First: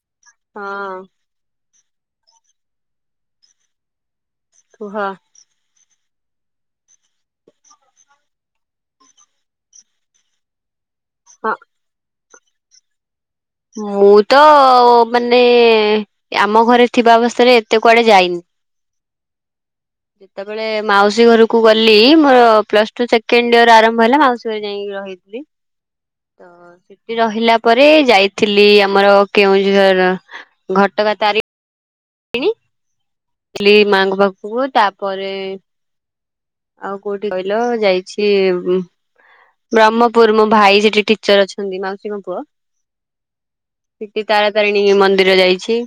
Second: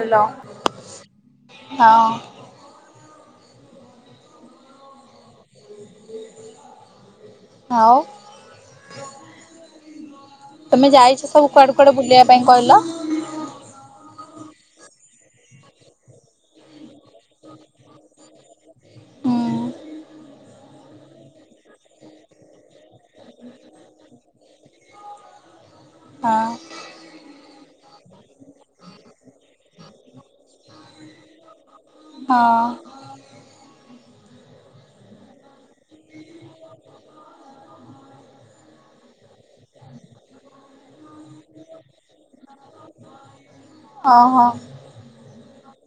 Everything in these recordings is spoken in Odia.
ହେଲୋ, ହଁ ହଁ। କୁହ। ଆଉ। ତମେ ଯାଇଛ ସବୁ କୁଆଡେ କୁଆଡେ ବୁଲିବା ପାଇଁ କହିଲ। ମୁଁ ତ ମାନେ। ଆମ ଘରେ ଥିବା ଅବସ୍ଥାରେ ଏତେ କୁଆଡେ ଯାଇନି। ଉଁ। ଯେତେବେଳେ ମାଉସୀ ଘରକୁ ଗଲି ମୋର ପ୍ଲସଟୁ ସେ କେଣ୍ଡିଅର ଆରମ୍ଭ ହେଲା ମାଉସୀ ଘରେ ଯାଇକି ରହିଥିଲି। ହଁ ସେଠି ରହିଲା ପରେ ଯାଇ ଥିଲି ଆମର କେଉଁଝର ଘଟଗାଁ ତାରି ହଁ। ଥିଲି ମା' ଙ୍କ ପାଖକୁ ତାପରେ। ଆଉ କୋଉଠି କହିଲ ଯାଇଛି ବ୍ରହ୍ମପୁର ମୋ ଭାଇ ସେଠି ଠୀ ପଚାରୁଛନ୍ତି ମାଉସୀଙ୍କ ପୁଅ ସେଠି ଓହୋ ତାରାତାରିଣୀ ମନ୍ଦିର ଯାଇଛି।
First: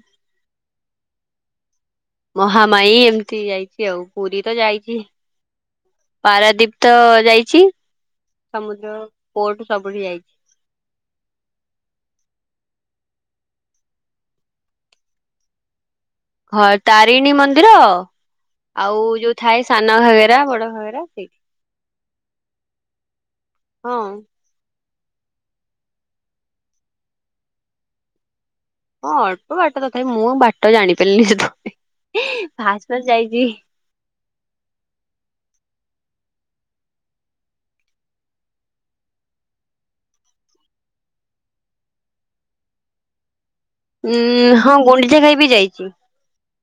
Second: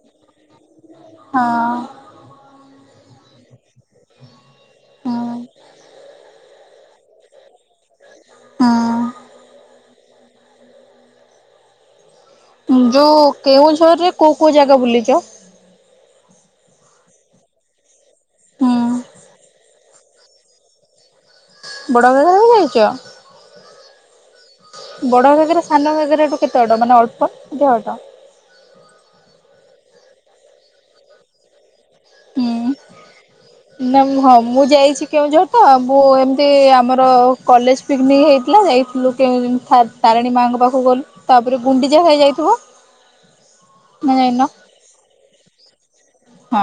ହଁ। ମହାମାଇ ଏମିତି ଯାଇଛି ଆଉ ପୁରୀ ତ ଯାଇଛି। ହୁଁ। ପାରାଦୀପତ ଯାଇଛି ସମୁଦ୍ର ହୁଁ ପୋଟ ସବୁଠି ଯାଇଛି। ଯୋଉ କେଉଁଝରରେ କୋଉ କୋଉ ଜାଗା ବୁଲିଛ? ହଁ ତାରିଣୀ ମନ୍ଦିର। ହୁଁ ଆଉ ଯୋଉ ଥାଏ ସାନ ଘାଗେରା ବଡ ଘାଗେରା ସେଇଠି। ବଡ ଘାଗେରା ବି ଯାଇଛ? ହଁ ବଡ ଘାଗେରା ସାନ ଘାଗେରାଠୁ କେତେ ବାଟ ମାନେ ଅଳ୍ପ ଦେହଟ। ହଁ ଅଳ୍ପ ବାଟ ତଥାପି ମୁଁ ବାଟ ଜାଣିପାରିଲିନି ସେ ତ ହୁଁ। ଫାସ୍ ଫାସ୍ ଯାଇଛି। ନା ହଁ ମୁଁ ଯାଇଛି କେଉଁଝର ତ ମୁଁ ଏମିତି ଆମର କଲେଜ। ପିକନିକ୍ ହେଇଥିଲା ଯାଇଥିଲୁ କେଉଁ ଥା ତାରିଣୀ ମା'ଙ୍କ ପାଖକୁ ଗଲୁ। ତାପରେ ଗୁଣ୍ଡିଚା ଘାଇ ଯାଇଥିବ। ନା ଯାଇନ? ଉଁ ହଁ ଗୁଣ୍ଡିଚା ଘାଇ ବିି ଯାଇଛି। ହଁ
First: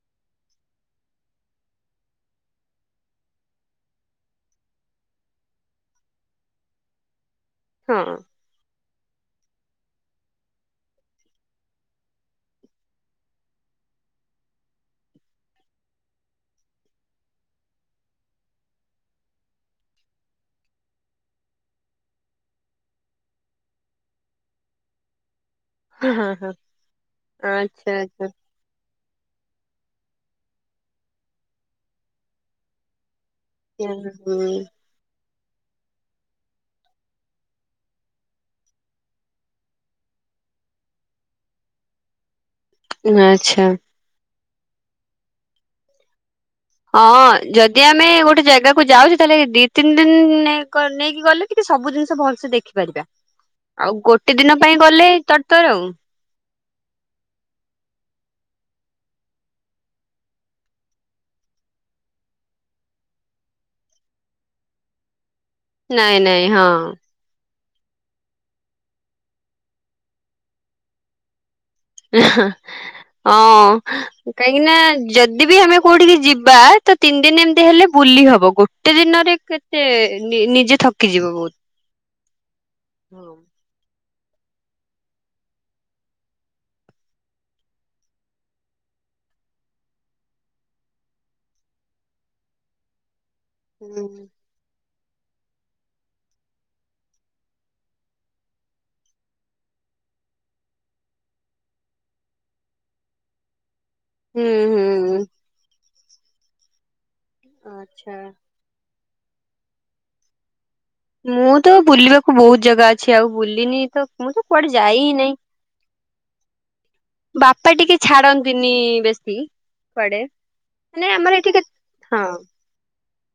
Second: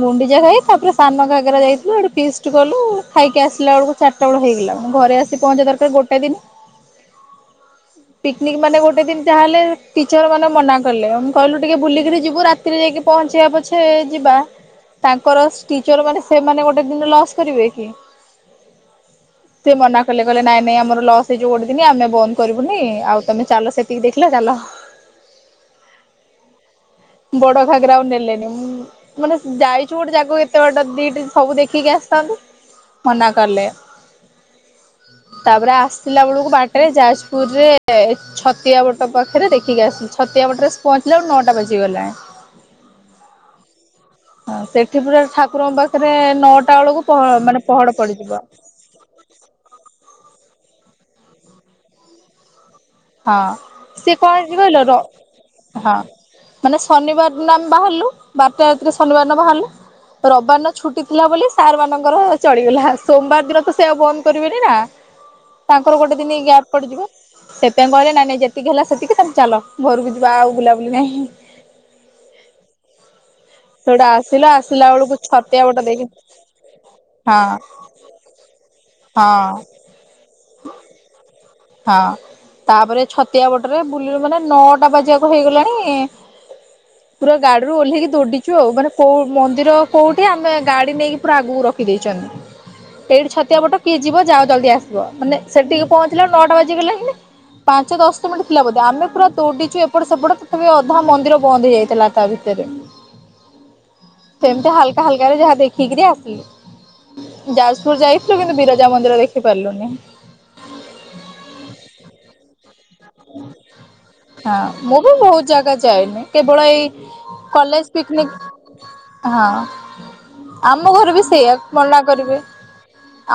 ଗୁଣ୍ଡିଚା ଘାଇ ତାପରେ ସାନଙ୍କ ଘାଗେରା ଯାଇଥିଲୁ ସେଠି ଫିଷ୍ଟ କଲୁ ଖାଇକି ଆସିଲା ବେଳକୁ। ଚାରିଟା ବେଳ ହେଇଗଲାଣି ଘରେ ଆସି ପହଞ୍ଚିବା ଦରକାର ଗୋଟେ ଦିନ ହଁ ପିକ୍ନିକ୍ ମାନେ ଗୋଟେ ଦିନ ଯାହାହଲେ ଟିଚର୍ ମାନେ ମନା କଲେ ଆମେ କହିଲୁ ଟିକେ ବୁଲିକିରି ଯିବୁ ରାତି ତିରେ ଯାଇକି ପହଞ୍ଚିବା ପଛେ ଯିବା। ତାଙ୍କର ଟିଚର୍ ମାନେ ସେମାନେ ଗୋଟେ ଦିନ ଲସ୍ କରିବେ କି? ସେ ମନା କଲେ କହିଲେ ନାଇ ନାଇଁ ଆମର ଲସ୍ ହେଇଯିବ ଗୋଟେ ଦିନ୍ ଆମେ ବନ୍ଦ କରିବୁ। ବୁନି ଆଉ ତମେ ଚାଲ ସେତିକି ଦେଖିଲ ଚାଲ। ହୁଁ ହୁଁ ହୁଁ। ବଡ଼ ଘାଗରା ଆଉ ନେଲେନି। ମାନେ ଯାଇଛୁ ଗୋଟେ ଜାଗକୁ ଏତେ ବାଟ ଦି ଦିନ ସବୁ ଦେଖିକି ଆସିଥାନ୍ତୁ। ମନା କାଲେ। ହୁଁ ତାପରେ ଆସିଲା ବେଳକୁ ବାଟରେ ଯାଜପୁରରେ ଛତିଆ ବଟ ପାଖରେ ଦେଖିକି ଆସିଛୁ। ଛତିଆ ବଟରେ ପହଞ୍ଚିଲା ବଳକୁ ନଅଟା ବଜିଗଲା। ଆଚ୍ଛା। ହଁ ସେଠି ପୁର ଠାକୁରଙ୍କ ପାଖରେ ନଅ ହଁ ଯଦି ଆମେ ଗୋଟେ ଜାଗା କୁ ଯାଉଛି ତାହେଲେ ଦି ତିନି ଦିନ ନେଇକି ଗଲେ କି ସବୁ ଜିନିଷ ଭଲସେ ଦେଖିପାରିବା। ହଁ ଆଉ ସିଏ କଣ ଗୋଟେ ହେଇଚି ଦିନ କହିଲ ପାଇଁ ର ଗଲେ ତର ତର ଆଉ। ହଁ। ମାନେ ଶନିବାର ଦିନ ଆମେ ବାହାରଲୁ ବାରଟା ରାତିରେ ଶନିବାର ଦିନ ବାହାରଲୁ। ରବାରନ ଛୁଟି ଥିଲା ବୋଲି ସାର୍ ମାନଙ୍କର ଚଳିଗଲା ସୋମବାର ଦିନ ତ ସେ ଆଉ ବନ୍ଦ କରିବେନି ନା। ତାଙ୍କର ନାଇଁ ଗୋଟେ ଦିନି ନାଇଁ ହଁ ଗ୍ୟାପ ପଡ଼ିଯିବ। ତେଁ କହିଲେ ନାଁ ନାଇଁ ଯେତିକି ହେଲା ସେତିକି ତମେ ଚାଲ ଘରୁକୁ ଯିବା ଆଉ ବୁଲାବୁଲି ନାହିଁ। ଏଁ ହଁ ଅଁ ସେଉଟା ଆସିଲା କାହିଁକି ନା ଆସିଲା ବେଳକୁ ଯଦି ବି ଛତିଆ ବଟ ଆମେ ଦେଇକି କୋଉଠିକି ଯିବା ତ ତିନି ଦିନ ହଁ ଏମତି ହେଲେ ବୁଲି ହବ ଗୋଟେ ଦିନରେ ହଁ କେ ତେ ନି ନିଜେ ଥକିଯିବୁ ବୋହୁ ହଁ। ତାପରେ ଛତିଆ ବଟରେ ବୁଲିିଲୁ ମାନେ ନଅଟା ବାଜିଆକୁ ହେଇଗଲାଣି ପୁରା ଗାଡ଼ିରୁ ଓହ୍ଲେଇକି ଦୌଡିଚୁ ଆଉ ମାନେ କୋଉ ମନ୍ଦିର କୋଉଠି ଆମେ ଗାଡି ନେଇକି ପୁରା ଆଗୁକୁ ରଖିଦେଇଚନ୍ତି। ଏଇଠି ଛତିଆ ବଟ କିଏ ହୁଁ ଯିବ ଯାଅ ଜଲଦି ଆସିବ ମାନେ ସେଠିକି ପହଞ୍ଚିଲା ନଅଟା ବାଜିିଗଲା ହିନେ। ପାଞ୍ଚ ଦଶ ମିଣ୍ଟି ଥିଲା ବୋଧେ ଆମେ ପୁରା ଦୋଡ଼ିଚୁ ଏପଟ ସେପଟ ତଥାପି ଅଧା ମନ୍ଦିର ବନ୍ଦ ହେଇଯାଇଥିଲା ତା ଭି ତେରେ ହୁଁ ସେମତି ହାଲକା ହୁଁ ହାଲକାରେ ଯାହା ଦେଖିକିରି ଆସିଲି। ଯାସପୁର ଆଚ୍ଛା ଯାଇଥିଲୁ କିନ୍ତୁ ବିରଜା ମନ୍ଦିର ଦେଖି ପାରିଲୁନି। ମୁଁ ତ ବୁଲିବାକୁ ବୋହୁତ ଜାଗା ଅଛି ଆଉ ବୁଲିିନି ତ ମୁଁ ତ କୁଆଡ଼େ ଯାଇ ଉ ହିଁ ନାହିଁ ବୋହୁତ ଜାଗା ଯାଇନେ‌। କେବଳ ଏଇ ବାପା କଲେଜ ଟିକେ ପିକନିକ ଛାଡନ୍ତିନି ବେଶୀ ହଁ କୁଆଡ଼େ। ଆମ ଘରେ ବି ସେଇଆ ମନା କରିବେ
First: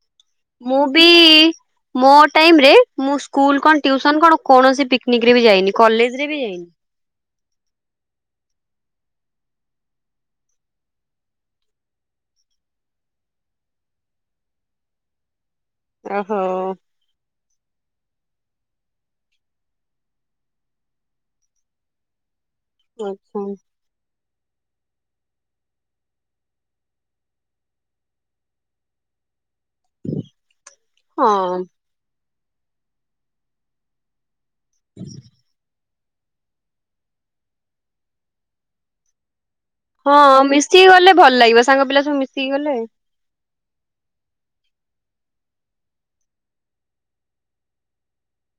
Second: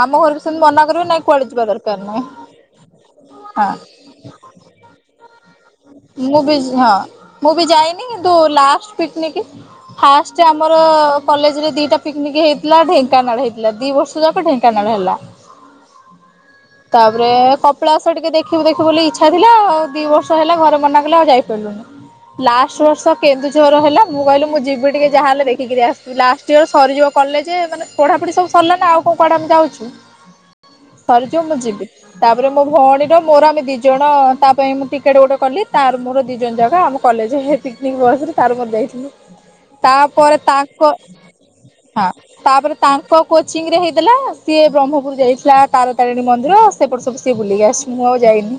ଆମ ଘରେ ବି ସେମିତି ମୁଁ ମନା ବି କରିବେ ନାଇଁ କୁଆଡେ ଯିବା ଦରକାର ମୋ ନାହିଁ ଟାଇମ ରେ ମୁଁ ସ୍କୁଲ ହଁ କଣ ଟ୍ୟୁସନ କଣ କୌଣସି ପିକନିକରେ ବି ଯାଇନି। କଲେଜ ରେ ମୁଁ ବି ଯାଇନି। ହଁ ମୁଁ ବି ଯାଇନି କିନ୍ତୁ ଲାଷ୍ଟ ପିକନିକି ଫାଷ୍ଟେ ଆମର କଲେଜରେ ଦିଟା ପିକନିକି ହେଇଥିଲା ଢେଙ୍କାନାଳ ହେଇଥିଲା ଦି ବର୍ଷ ତ ଯାଙ୍କ ଢେଙ୍କାନାଳ ହେଲା। ଅଁହୋ। ତାପରେ କପିଳାସ ଟିକେ ଦେଖିବୁ ଦେଖିବୁ ବୋଲି ଇଚ୍ଛା ଥିଲା ଆଉ ଦି ବର୍ ତ ହେଲା ଘରେ ମନା କଲେ ଆଉ ଯାଇ ପାଇଲୁନି ଲାଷ୍ଟ ବର୍ଷ ଆଚ୍ଛା। କେନ୍ଦୁଝର ହେଲା। ମୁଁ କହିଲି ମୁଁ ଯିବି ଟିକେ ଯାହା ହେଲେ ଦେଖିକିରି ଆସିବି ଲାଷ୍ଟ ଇୟର ସରିଯିବ କଲେଜେ ମାନେ ପଢାପୁଢି ସବୁ ଭଲ ନାଁ ଆଉ କୋଉ କୁଆଡ଼େ ଆମେ ଯାଉଚୁ? ସରିଯିବ ମୁଁ ହଁ ଯିବି ତାପରେ ମୋ ଭଅଣୀର ମୋର ଆମେ ଦି ଜଣ ତା ପାଇଁ ଟିକେଟ୍ ଗୋଟେ କଲି ତାର ମୋର ଦି ଜଣ ଯାକ ଆମ କଲେଜ ହେ ପିକନିକ୍ ବସରେ ତାର ମୋର ଯାଇଥିଲୁ। ତାପରେ ହଁ ମିଶିକି ତାଙ୍କ ଗଲେ ଭଲ ଲାଗିବ ସାଙ୍ଗ ପିଲା ହଁ ସବୁ ମିଶିକି ଗଲେ। ତାପରେ ତାଙ୍କ କୋଚିଂ ରେ ହେଇଥିଲା ସିଏ ବ୍ରହ୍ମପୁର ଯାଇଥିଲା ତାରା ତାରିଣୀ ମନ୍ଦିର ସେପଟେ ସବୁ ସିଏ ବୁଲିକି ଆସିଚି ମୁଁ ଆଉ ଯାଇନି।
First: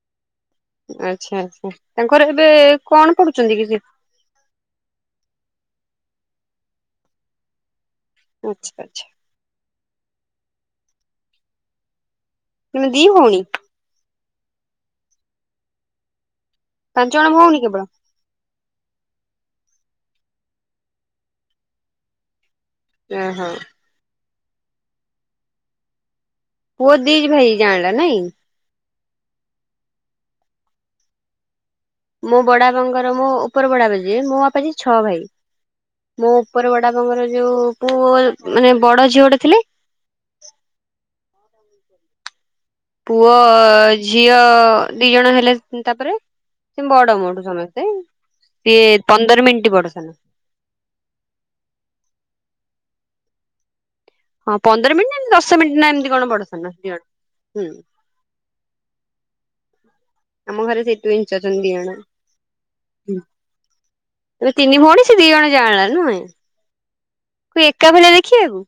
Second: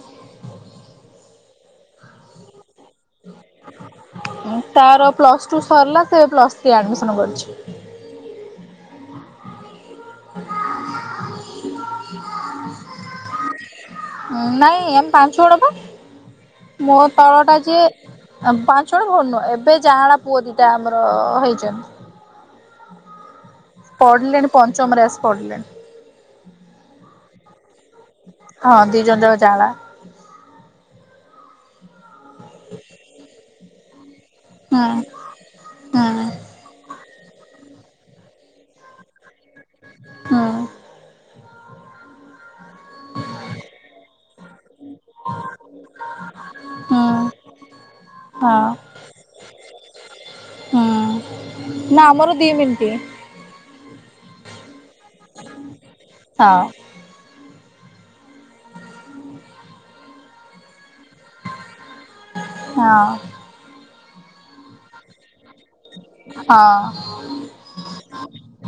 ଆଚ୍ଛା ଆଚ୍ଛା ତାଙ୍କର ଏବେ କଣ ପଡୁଚନ୍ତି କି ସିଏ? ଉଁ ତାର ପ୍ଲସ୍ ଟୁ ସରଲା ସେ ପ୍ଲସ୍ ଥ୍ରୀ ଆଡମିସନ କରିଛି। ଆଚ୍ଛା ଆଚ୍ଛା। ଉନେ ଦି ଭଉଣୀ? ଉଁ ନାଇଁ ଆମେ ପାଞ୍ଚ ଜଣ ପା ମୋ ପାଞ୍ଚ ଜଣ ତଳଟା ଭଉଣୀ କେବଳ? ଯିଏ ଆଁ ପାଞ୍ଚ ଜଣ ଭଲ ଏବେ ଯାଆଁଳା ପୁଅ ଦିଟା ଆମର ହେଇଚନ୍ତି। ଏ ହ। ପଢ଼ିଲେଣି ପଞ୍ଚମରେ ଆସି ପଢ଼ିଲେଣି। ପୁଅ ଦି ଭାଇ ଜାଆଁଳା ନାଇଁ? ହଁ ଦି ଜଣ ଯାକ ଜାଆଁଳା। ମୋ ବଡାବାଙ୍କର ମୋ ଉପର ବଡାବା ଯିଏ ମୋ ବାପା ଯିଏ ହୁଁ। ଛଅ ଭାଇ। ହୁଁ ମୋ ଉପର ବଡାବାଙ୍କର ଯୋଉ ପୁଅ ମାନେ ବଡ଼ ଝିଅଟେ ଥିଲେ। ହଁ [inaudible] ପୁଅ, ଝିଅ ଦି ଜଣ ହେଲେ ତାପରେ ସେ ହୁଁ ବଡ ମୋଠୁ ସମସ୍ତେ। ହଁ ସିଏ ପନ୍ଦର ମିନିଟ୍ ବଡ ସାନ। ହୁଁ, ନା ଆମର ଦି ମିନିଟ। ହଁ ପନ୍ଦର ମିନିଟ୍ ନା ଦଶ ମିନିଟ ନା ଏମିତି କଣ ବଡ ହଁ ସାନ ଦି ଜଣ। ହୁଁ, ଆମ ଘରେ ସେଇଥିପାଇଁ ଇଞ୍ଚ ଅଛନ୍ତି ଦି ଜଣ। ହଁ ତମେ ତିନି ଭଉଣୀ ସେ ଦି ଜଣ ଯାଆଁଳା ନୁହେଁ? ହଁ ତୁ ଏକା ଭଳିଆ ଦେଖିବାକୁ?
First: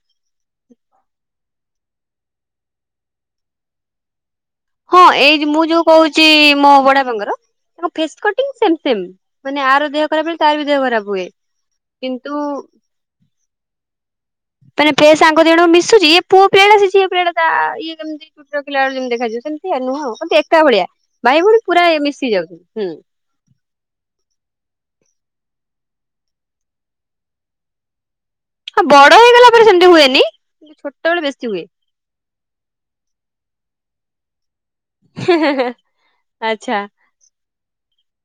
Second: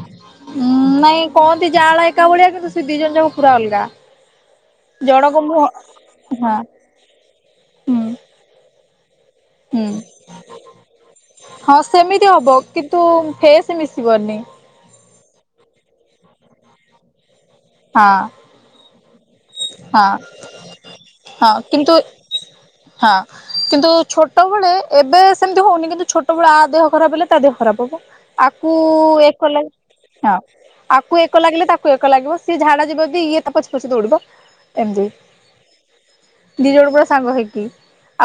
ହୁଁ ନାଇଁ କହନ୍ତି ଯାଆଁଳା ଏକା ଭଳିଆ କିନ୍ତୁ ସେ ଦି ଜଣ ଯାକ ପୁରା ଅଲଗା। ହଁ ଜଣକ ଏଇ ମୁଁ ମୁହଁ ଯଉ କହୁଛି ହଁ ମୋ ବଡ ବାପାଙ୍କର ତାଙ୍କ ହୁଁ ଫେସ କଟିଙ୍ଗ ସେମ୍ ସେମ୍ ମାନେ ହୁଁ। ଆର ଦେହ ଖରାପ ହେଲେ ତାର ବି ଦେହ ଖରାପ ହୁଏ ହଁ ସେମିତି କିନ୍ତୁ ହବ କିନ୍ତୁ ଫେସ୍ ମିଶିିବନି। ମାନେ ଫେସ ଆଙ୍କ ଦି ଜଣଙ୍କ ମିଶୁଛି? ୟେ ପିଲାଟା ସେ ଝିଅ ପିଲାଟା ତା ୟେ ହଁ କେମିତି? ଝିଅ ପିଲା ବେଳେ ଯେମିତି ଦେଖାଯାଉ ସେମିତି ହଁ ନୁହଁ ଏକା ଭଳିଆ ଭାଇ ହଁ ଭଉଣୀ ପୁରା କିନ୍ତୁ ମିଶିଯାଉଛି, ହୁଁ। ହଁ କିନ୍ତୁ ଛୋଟବେଳେ ଏବେ ସେମିତି ହଉନି କିନ୍ତୁ ଛୋଟବେଳେ ଆ ଦେହ ଖରାପ ହେଲେ ତା ଦେହ ଖରାପ ହବ। ଆକୁ ହଁ ବଡ ହେଇଗଲା ଏକ ପରେ ସେମିତି ହୁଏନି। ଲାଗେ ହଁ ଆକୁ ଛୋଟବେଳେ ଏକ ବେଶୀ ହୁଏ ଲାଗିଲେ ତାକୁ କୁ ଏକ ଲାଗିବ ସିଏ ଝାଡା ଯିବବି ଇଏ ତା ପଛେ ପଛେ ଦୌଡିବ। ଏମତି ଦି ଆଚ୍ଛା ଜଣ ପୁରା ସାଙ୍ଗ ହେଇକି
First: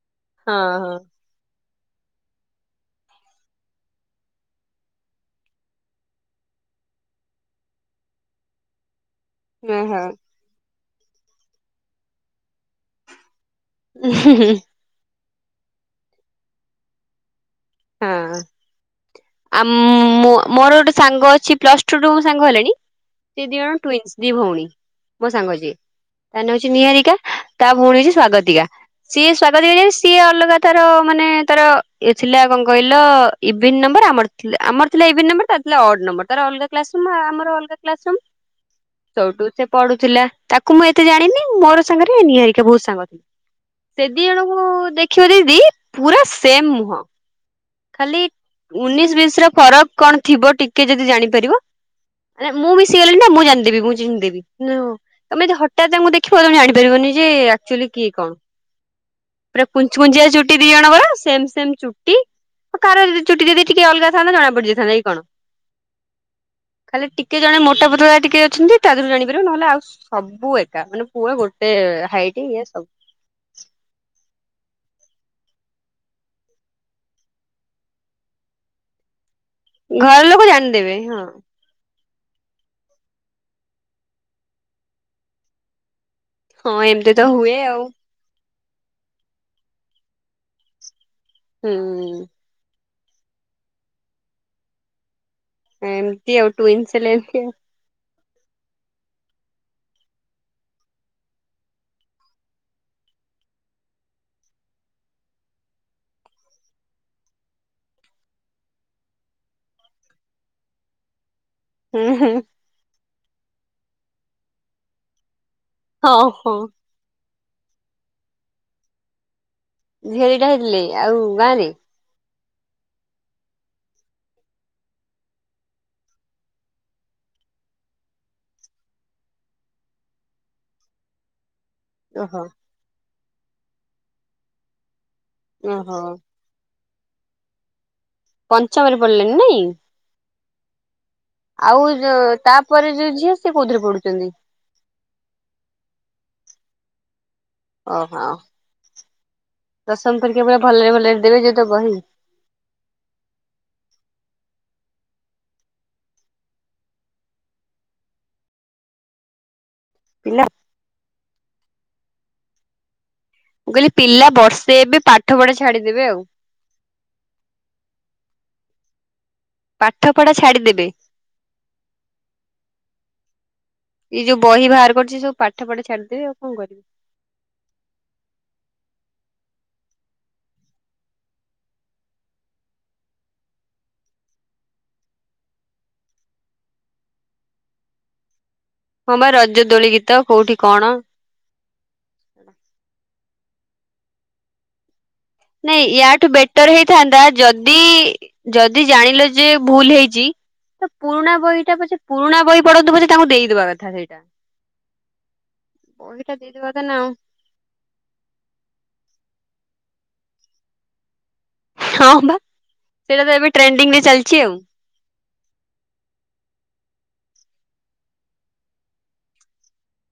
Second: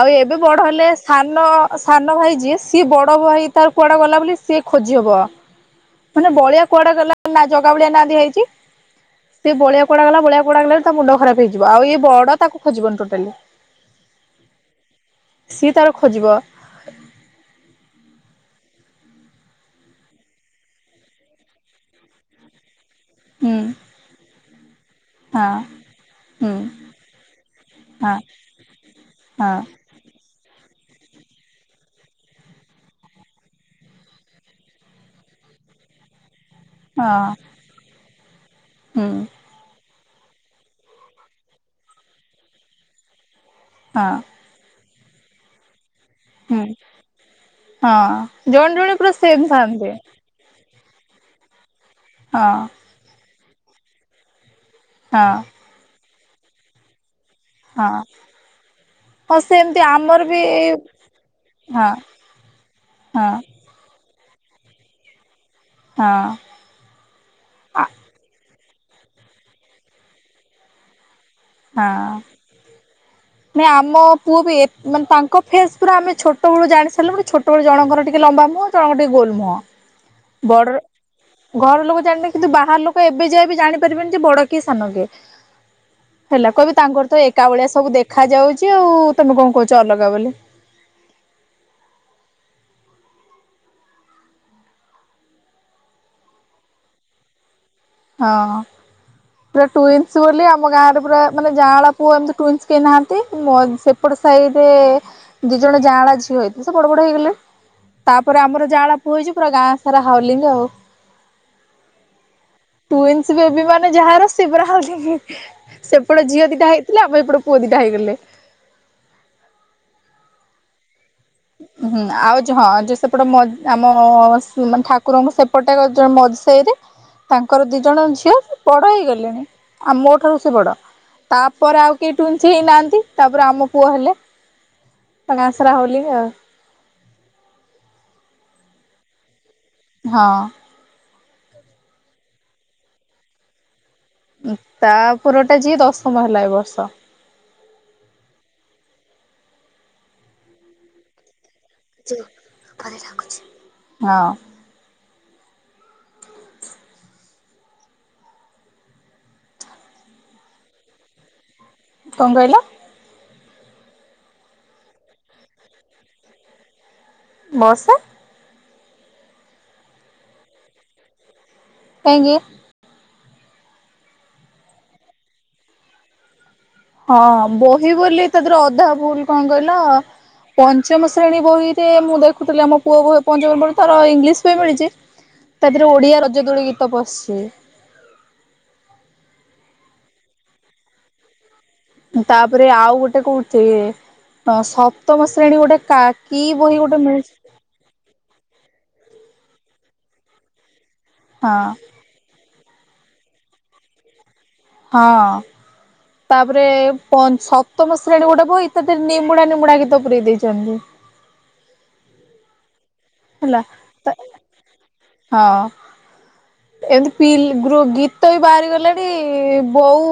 ଆଉ ଏବେ ହଁ ବଡ ହେଲେ ହଁ। ସା ସାନ ସାନ ଭାଇ ଯିଏ ସିଏ ବଡ ଭାଇ ତାର କୁଆଡେ ଗଲା ବୋଲି ସିଏ ଖୋଜି ହବ। ମାନେ ବଳିଆ କୁଆଡେ ଗଲା ନା ଜଗା ବଳିଆ ନା ଦିଆ। ସେ ଓହୋ ବଳିଆ କୁଆଡେ ଗଲା ବଳିଆ କୁଆଡେ ଗଲା ତା ମୁଣ୍ଡ ଖରାପ ହେଇଯିବ ଆଉ ଏ ବଡ ତାକୁ ଖୋଜିବନି ଟୋଟାଲି। [unintelligible] ସିଏ ତାର ଖୋଜିବ। ହଁ ଆ ମୋର ଗୋଟେ ସାଙ୍ଗ ଅଛି ପ୍ଲସ ଟୁରୁ ସାଙ୍ଗ ହେଲେଣି ସେ ହୁଁ ଦି ଜଣ ଟ୍ୱଇନ୍ସ ଦି ଭଉଣୀ ମୋ ହଁ ସାଙ୍ଗ ଯିଏ। ତା ନା ହୁଁ ହଉଛି ନିହାରିକା ତା ଭଉଣୀ ହଉଛି ହଁ ସ୍ଵାଗତିକା ସିଏ ହଁ ସ୍ଵାଗତିକା ଯିଏ, ସିଏ ଅଲଗା ତାର ମାନେ ତାର ୟେ ଥିଲା କଣ କହିଲ କହିଲ ଇଭିନ୍ ନମ୍ବର ଆମର ଥିଲା ଆମର ଥିଲା ଇଭିନ୍ ନମ୍ବର ତା ଥିଲା ଅଡ ନମ୍ବର ତାର ଅଲଗା କ୍ଲାସ ରୁମ୍ ହଁ ଆମର ଅଲଗା କ୍ଲାସ ରୁମ୍ ହୁଁ ସେଇଠୁ ପଢୁଥିଲା ତାକୁ ମୁଁ ଏତେ ଜାଣିନି ମୋର ସାଙ୍ଗରେ ଏ ନିହାରିକା ବହୁତ ସାଙ୍ଗ ଥିଲା ସେ ହଁ ଦି ଜଣଙ୍କୁ ଙ୍କୁ ଦେଖିବ ଯଦି ପୁରା ହୁଁ ସେମ୍ ମୁହଁ। ଖାଲି ହଁ ଜଣେ ଜଣେ ପୁରା ଉଣେଇଶି ସେମ ବିଶର ଫରକ ଥାନ୍ତି କଣ ଥିବ ଟିକେ ଯଦି ଜାଣିପାରିବ ହଁ ମାନେ ମୁଁ ମିଶିଗଲିଣି ନା ମୁଁ ଜାଣିଦବି ମୁଁ ଚିହ୍ନିଦେବି। ନାଁ ହଁ ତମେ ଯଦି ହଠାତ୍ ଆମକୁ ଦେଖିବ ତମେ ଜାଣିପାରିବନି ଯେ ଆକ୍ଚୁଆଲି ହଁ କିଏ କଣ? ହଁ ପୁରା ସେମିତି କୁଞ୍ଚ ଆମର କୁଞ୍ଚିଆ ବି ଚୁଟି ଦି ଜଣଙ୍କର ସେମ ସେମ ହଁ ଚୁଟି। କି ହଁ ଚୁଟି ଯଦି ଟିକେ ଅଲଗା ଥାନ୍ତା ଜଣା ପଡିଯାଇଥାନ୍ତା କି କଣ? ହଁ ଖାଲି ଟିକେ ଜଣ ମୋଟା ପତଳା ଟିକେ ଅଛନ୍ତି ତା ଦେହରୁ ଜାଣିପାରିବ ନହେଲେ ଆଉ ସବୁ ଏକା ମାନେ ପୁରା ଗୋଟେ ହାଇଟ ଇଏ ସବୁ ମାନେ ଆମ ପୁଅ ବି ମାନେ ତାଙ୍କ ଫେସ୍ ପୁରା ଆମେ ଛୋଟବେଳୁ ଜାଣି ସାରିଲୁ ମାନେ ଛୋଟ ସେତବେଳେ ଜଣଙ୍କର ଟିକେ ଲମ୍ବା ମୁହଁ ଜଣଙ୍କର ଟିକେ ଗୋଲ ମୁହଁ। ଘର ଲୋକ ବଡ ଜାଣିଦେବେ ହଁ। ଘର ଲୋକ ଜାଣିବେ କିନ୍ତୁ ବାହାର ଲୋକ ଏବେ ଯାଏ ବି ଜାଣିପାରିବେନି ଯେ ବଡ କିଏ ସାନ କିଏ? ହେଲା ହଁ କହିବି ତାଙ୍କର ଏମିତି ତ ଏକା ହୁଏ ଭଳିଆ ଆଉ ସବୁ ଦେଖା ଯାଉଛି ଆଉ ତମେ କଣ କହୁଛ ଅଲଗା ବୋଲି? ହୁଁ। ଏମତି ଆଉ ଟୁଇନ୍ସ ହେଲେ ଏମିତି ହଁ। ପୁରା ଟୁଇନ୍ସ ବୋଲି ଆମ ଗାଁରେ ପୁରା ମାନେ ଯାଁଆଳା ପୁଅ ଏମିତି ଟୁଇନ୍ସ କେ ନାହାନ୍ତି ଏପଟ ସାହିରେ ଦି ଜଣ ଯାଆଁଳା ଝିଅ ହେଇଥିଲେ ସେ ବଡ ବଡ ହେଇଗଲେ। ତାପରେ ଆମର ଜାହାଳ ପୁଅ ହେଇଛି ପୁରା ଗାଁ ସାରା ହାଉଲିି ଆଉ ହୁଁ ହୁଁ। ଟୁଇନ୍ସ ବେବି ମାନେ ଯାହାର ସେ ସେପଟେ ହଁ ଝିଅ ହଁ। ଦିଟା ହେଇ ଆମ ଏଟ ପୁଅ ଦିଟା ହେଇଗଲେ। ଝିଅ ଦିଟା ହେଇଥିଲେ ଆଉ ଗାଁରେ ହୁଁ ଆଉ ହଁ ଯେ ସେପଟ ଆମ ଠାକୁରଙ୍କୁ ସେପଟ ମଝି ସାଇରେ ତାଙ୍କର ଦି ଜଣ ଝିଅ ବଡ ହେଇଗଲେଣି ଆମ ମୋ ଠାରୁ ସେ ବଡ ତାପରେ ଆଉ କେ ଓହୋ ଟୁଇନ୍ସ ହିଁ ହେଇନାହାନ୍ତି ତାପରେ ଆମ ପୁଅ ହେଲେ। ଗାଁ ସାରା ଓହୋ ହାଉଲି ଆଉ ପଞ୍ଚମରେ ପଡିଲେଣିି ନାଇଁ। ହଁ। ଆଉ ଯ ତାପରେ ଯୋଉ ଝିଅ ସିଏ କୋଉଥିରେ ପଢୁଛନ୍ତି? ତା ପରଟା ଯିଏ ଦଶମ ହେଲା ଏ ବର୍ଷ। ଓହୋ ଦଶମ ପରୀକ୍ଷା ପୁରା ଭଲରେ ଭଲରେ ଦେବେ ଯୋଉ ତ ବହି ହଁ। ପିଲା। କଣ କହିଲ? ମୁଁ କହିଲି ପିଲା ବର୍ଷେ ଏବେ ପାଠ ପଢା ଛାଡିଦେବେ ଆଉ ବସ ପାଠ ପଢା ଛାଡିଦେବେ? କାହିଁକି? ଏଇ ଯୋଉ ବହି ବାହାର କରଛି ସବୁ ପାଠ ପଢା ଛାଡିଦେବି ଆଉ କଣ କରିବି। ହଁ ବହି ବୋଲି ତା ଦେହରେ ଅଧା ଫୁଲ କଣ କହିଲ? ପଞ୍ଚମ ଶ୍ରେଣୀ ବହିରେ ମୁଁ ଦେଖୁଥିଲି ଆମ ପୁଅ ବ ପଞ୍ଚମ ବ ତାର ଇଂଲିଶ ବହି ମିଳିଛି। ତା ଦେହରେ ଓଡିଆ ରଜଦୋଳି ଗୀତ ପଶଛି। ହଁ ବା ରଜ ଦୋଳି ଗୀତ କୋଉଠି କଣ? ତାପରେ ଆଉ ଗୋଟେ କୋଉଥି ସ ତମ ଶ୍ରେଣୀ। ଗୋଟେ ନାଇଁ କା ୟାଠୁ କି ବେଟର ବହି ଗୋଟେ ହେଇଥାନ୍ତା ମିଳିଛି ଯଦି ଯଦି ଜାଣିଲ ଯେ ଭୁଲ ହେଇଛି ତ ପୁରୁଣା ହଁ ବହି ଟା ପଛେ ପୁରୁଣା ବହି ପଢନ୍ତୁ ପଛେ ତାଙ୍କୁ ଦେଇଦବା କଥା ସେଇଟା। ହଁ ବହିଟା ତାପରେ ଦେଇଦବା କଥା ନା ଆଉ ସ ତମ ଶ୍ରେଣୀ ଗୋଟେ ବହି ଇତଦରେ ନିମୁଡା ନିମୁଡ଼ା ଗୀତ ପୁରେଇ ଦେଇଛନ୍ତି। ହଁ ବା ସେଇଟା ତ ଏବେ ହେଲା ଟ୍ରେଣ୍ଡିଙ୍ଗ ରେ ଚାଲିଛି ଆଉ। ହଁ। [unintelligible] ଗୀତ ବି ବାହାରି ଗଲାଣି, ବୋଉ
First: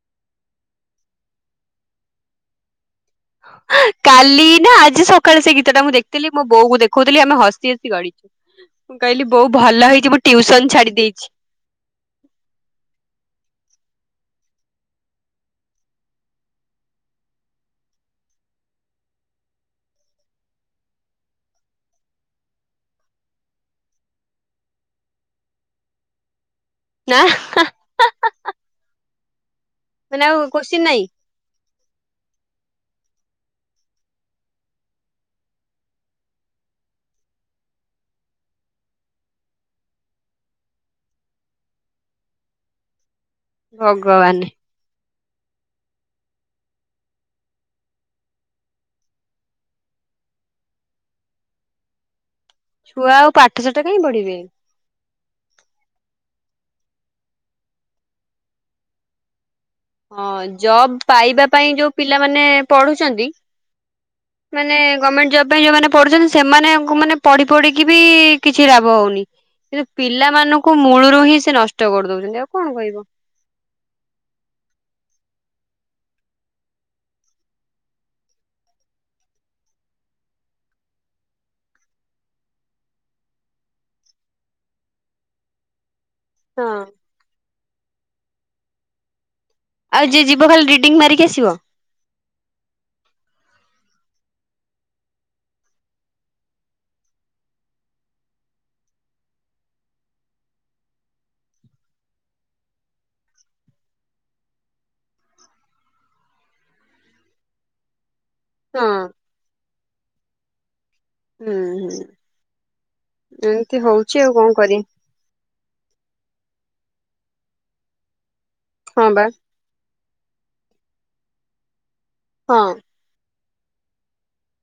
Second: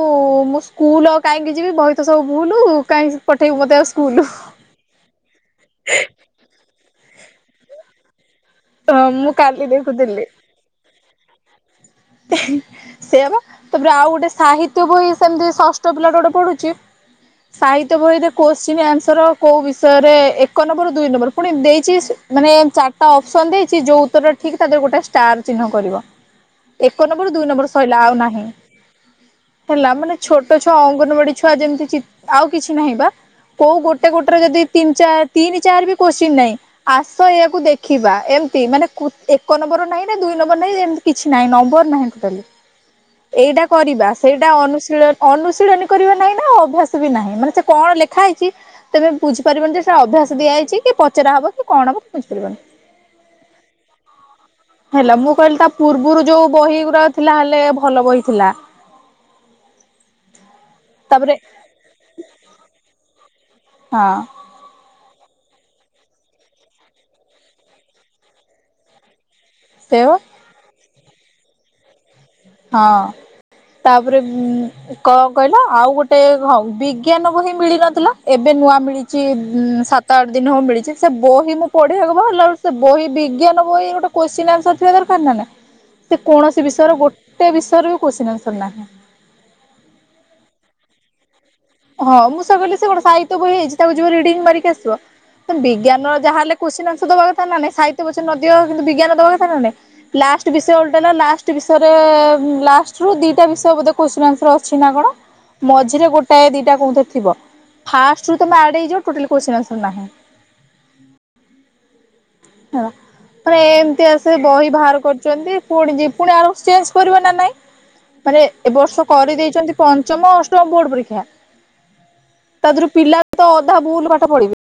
ମୁଁ ସ୍କୁଲ କାହିଁକି ଯିବି? ବହିତ ସବୁ ଭୁଲ୍ କାହିଁକି? ପଠେଇବୁ ମତେ ଆଉ ସ୍କୁଲ କାଲି ନା ଆଜି ସକାଳେ, ସେ ଗୀତଟା ମୁଁ ଦେଖିଥିଲି। ମୋ ବୋଉକୁ ଦେଖଉଥିଲି, ଆମେ ହସି ହସି ଗଡିଛୁ। ମୁଁ ହଁ କହିଲି, ମୁଁ ବୋଉ କାଲି ଭଲ ହେଇଛି। ମୁଁ ଦେଖୁଥିଲି। ଟ୍ୟୁସନ ଛାଡି ଦେଇେଛି। [unintelligible] ସେୟାବା, ତାପରେ ଆଉ ଗୋଟେ ସାହିତ୍ୟ ବହି। ସେମିତି ଷଷ୍ଠ ପିଲା ଟା ଗୋଟେ ପଢୁଛି। ସାହିତ୍ୟ ବହିରେ କୋଶ୍ଚିନ୍ ଆନ୍ସର। କୋଉ ବିଷୟରେ ଏକ ନମ୍ବର, ଦୁଇ ନମ୍ବର ପୁଣି ଦେଇଛି। ମାନେ, ଚାରିଟା ଅପ୍ସନ୍ ଦେଇଛି। ଯୋଉ ଉତ୍ତର ଠିକ୍, ତା ଦେହରେ ଗୋଟେ ଷ୍ଟାର ଚିହ୍ନ କରିବ। ଏକ ନା। ନମ୍ବର, ଦୁଇ ନମ୍ବର ସରିଲା। ଆଉ ନାହିଁ। ହେଲା, ମାନେ ଆଉ ଛୋଟ ଛୁଆ, କୋଶ୍ଚିନ୍ ନାଇଁ ଅଙ୍ଗନବାଡି ଛୁଆ ଯେମିତି। ଆଉ କିଛି ନାହିଁ ବା? କୋଉ ଗୋଟେ ଗୋଟେରେ ଯଦି ତିନି ଚାର ତିନି ଚାରି ବି କୋଶ୍ଚିନ୍ ନାହିଁ? ଆସ, ଏଇଆକୁ ଦେଖିବା। ଏମିତି, ମାନେ ଏକ ନମ୍ବର ନାହିଁ, ନା ଦୁଇ ନମ୍ବର ନାହିଁ ଏମତି କିଛି। ନାହିଁ, ନମ୍ବର ନାହିଁ। ଟୋଟାଲି ଏଇଟା କରିବା, ଭଗବାନ ସେଇଟା ଅନୁଶୀଳ ଅନୁଶୀଳନୀ କରିବ ନାହିଁ ନା? ଆଉ ଅଭ୍ୟାସ ବି ନାହିଁ। ମାନେ ସେ କଣ ଲେଖା ହେଇଛି? ତମେ ବୁଝିପାରିବନି ଯେ, ସେଟା ଅଭ୍ୟାସ ଦିଆଯାଇଛି କି, ପଚରା ହବ କି, କଣ ହବ ବୁଝିପାରିବନି। ଛୁଆ ଆଉ ପାଠଶାଠ କାହିଁ ପଢିବେ? ହେଲା, ମୁଁ କହିଲି, ତା ପୂର୍ବରୁ ଯୋଉ ବହିଗୁଡା ଥିଲା, ହେଲେ ଭଲ ବହି ଥିଲା। ହୁଁ ହଁ, ଜବ୍ ପାଇବା ପାଇଁ ଯୋଉ ପିଲାମାନେ ପଢୁଛନ୍ତି। ହଁ। ମାନେ, ଗଭର୍ଣମେଣ୍ଟ ଜବ୍ ପାଇଁ ଯୋଉମାନେ ପଢୁଛନ୍ତି, ସେମାନେ ମାନେ ପଢ଼ି ପଢିକି ବି କିଛି ଲାଭ ହଉନି। କିନ୍ତୁ ସେୟା ବା ପିଲାମାନଙ୍କୁ ମୂଳରୁ ହିଁ ସେ ନଷ୍ଟ କରି ଦଉଛନ୍ତି। ଆଉ କଣ କହିବ। ହଁ। ତାପରେ କଣ କହିଲ? ଆଉ ଗୋଟେ ହଁ ବିଜ୍ଞାନ ବହି ମିଳିନଥିଲା। ଏବେ ନୂଆ ମିଳିଛି। ଉଁ ସାତ ଆଠ ଦିନ ହେବ‌ ମିଳିଛି ସେ ବହି। ମୁଁ ପଢିବାକୁ ବାହାରିଲା ବେଳେ ସେ ବହି ବିଜ୍ଞାନ ବହି ଗୋଟେ କୋଶ୍ଚିନ୍ ଆନ୍ସର ଥିବା ଦରକାର ନା ନାହିଁ? ସେ କୌଣସି ହଁ। ବିଷୟର ଗୋଟେ ବିଷୟରେ ବି କୋଶ୍ଚିନ୍ ଆନ୍ସର ନାହିଁ? ଆଉ ଯିଏ ଯିବ, ଖାଲି ରିଡିଙ୍ଗ ମାରିକି ଆସିବ। ହଁ, ମୁଁ ସେୟା କହିଲି। ସେ କଣ ସାହିତ୍ୟ ବହି ହେଇଛି? ତାକୁ ଯିବ, ରିଡିଙ୍ଗ ମାରିକି ଆସିବ। ବିଜ୍ଞାନର ଯାହାହଲେ କୋଶ୍ଚିନ୍ ଆନ୍ସର ଦବା କଥା ନା ନାହିଁ? ସାହିତ୍ୟ ପଛେ ନ ଦିଅ, କିନ୍ତୁ ବିଜ୍ଞାନ ଦବାକଥା ନା ନାହିଁ? ଲାଷ୍ଟ ବିଷୟ ଓଲଟାଲେ ହେଲା। ବିଷୟରେ ଲାଷ୍ଟ ରୁ ଦିଟା ବିଷୟ ବୋଧେ କୋଶ୍ଚିନ ଆନ୍ସର ଅଛି ନା କଣ? ମଝିରେ ଗୋଟାଏ ଦିଟା କୋଉଠି ଥିବ। ଫାଷ୍ଟରୁ ତମେ ହଁ ଆଡ଼େଇଯିବ, ଟୋଟାଲି କୋଶ୍ଚିନ୍ ଆନ୍ସର ନାହିଁ। ହୁଁ ହୁଁ। ହେଲା, ତମେ ଏମିତି ଏମତି ହଉଛି ଆସି ଆଉ କଣ ବହି କରିବି ବାହାର କରୁଛନ୍ତି? ପୁଣି ଯିବି, ପୁଣି ଆର ବର୍ଷ ଚେଞ୍ଜ କରିବକି ନା ନାହିଁ? ମାନେ ଏବ ବର୍ଷ ହଁ ବା କରିଦେଇଛନ୍ତି। ପଞ୍ଚମ ଅଷ୍ଟମ ବୋର୍ଡ ପରୀକ୍ଷା। ହଁ ତାଧୁରୁ ପିଲା ତ ଅଧା ଭୁଲ ପାଠ ପଢିବେ,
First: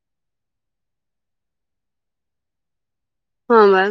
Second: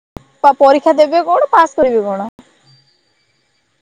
ପରୀକ୍ଷା ଦେବେ କଣ ପାସ୍ କରିବେ କଣ? ହଁ, ବା।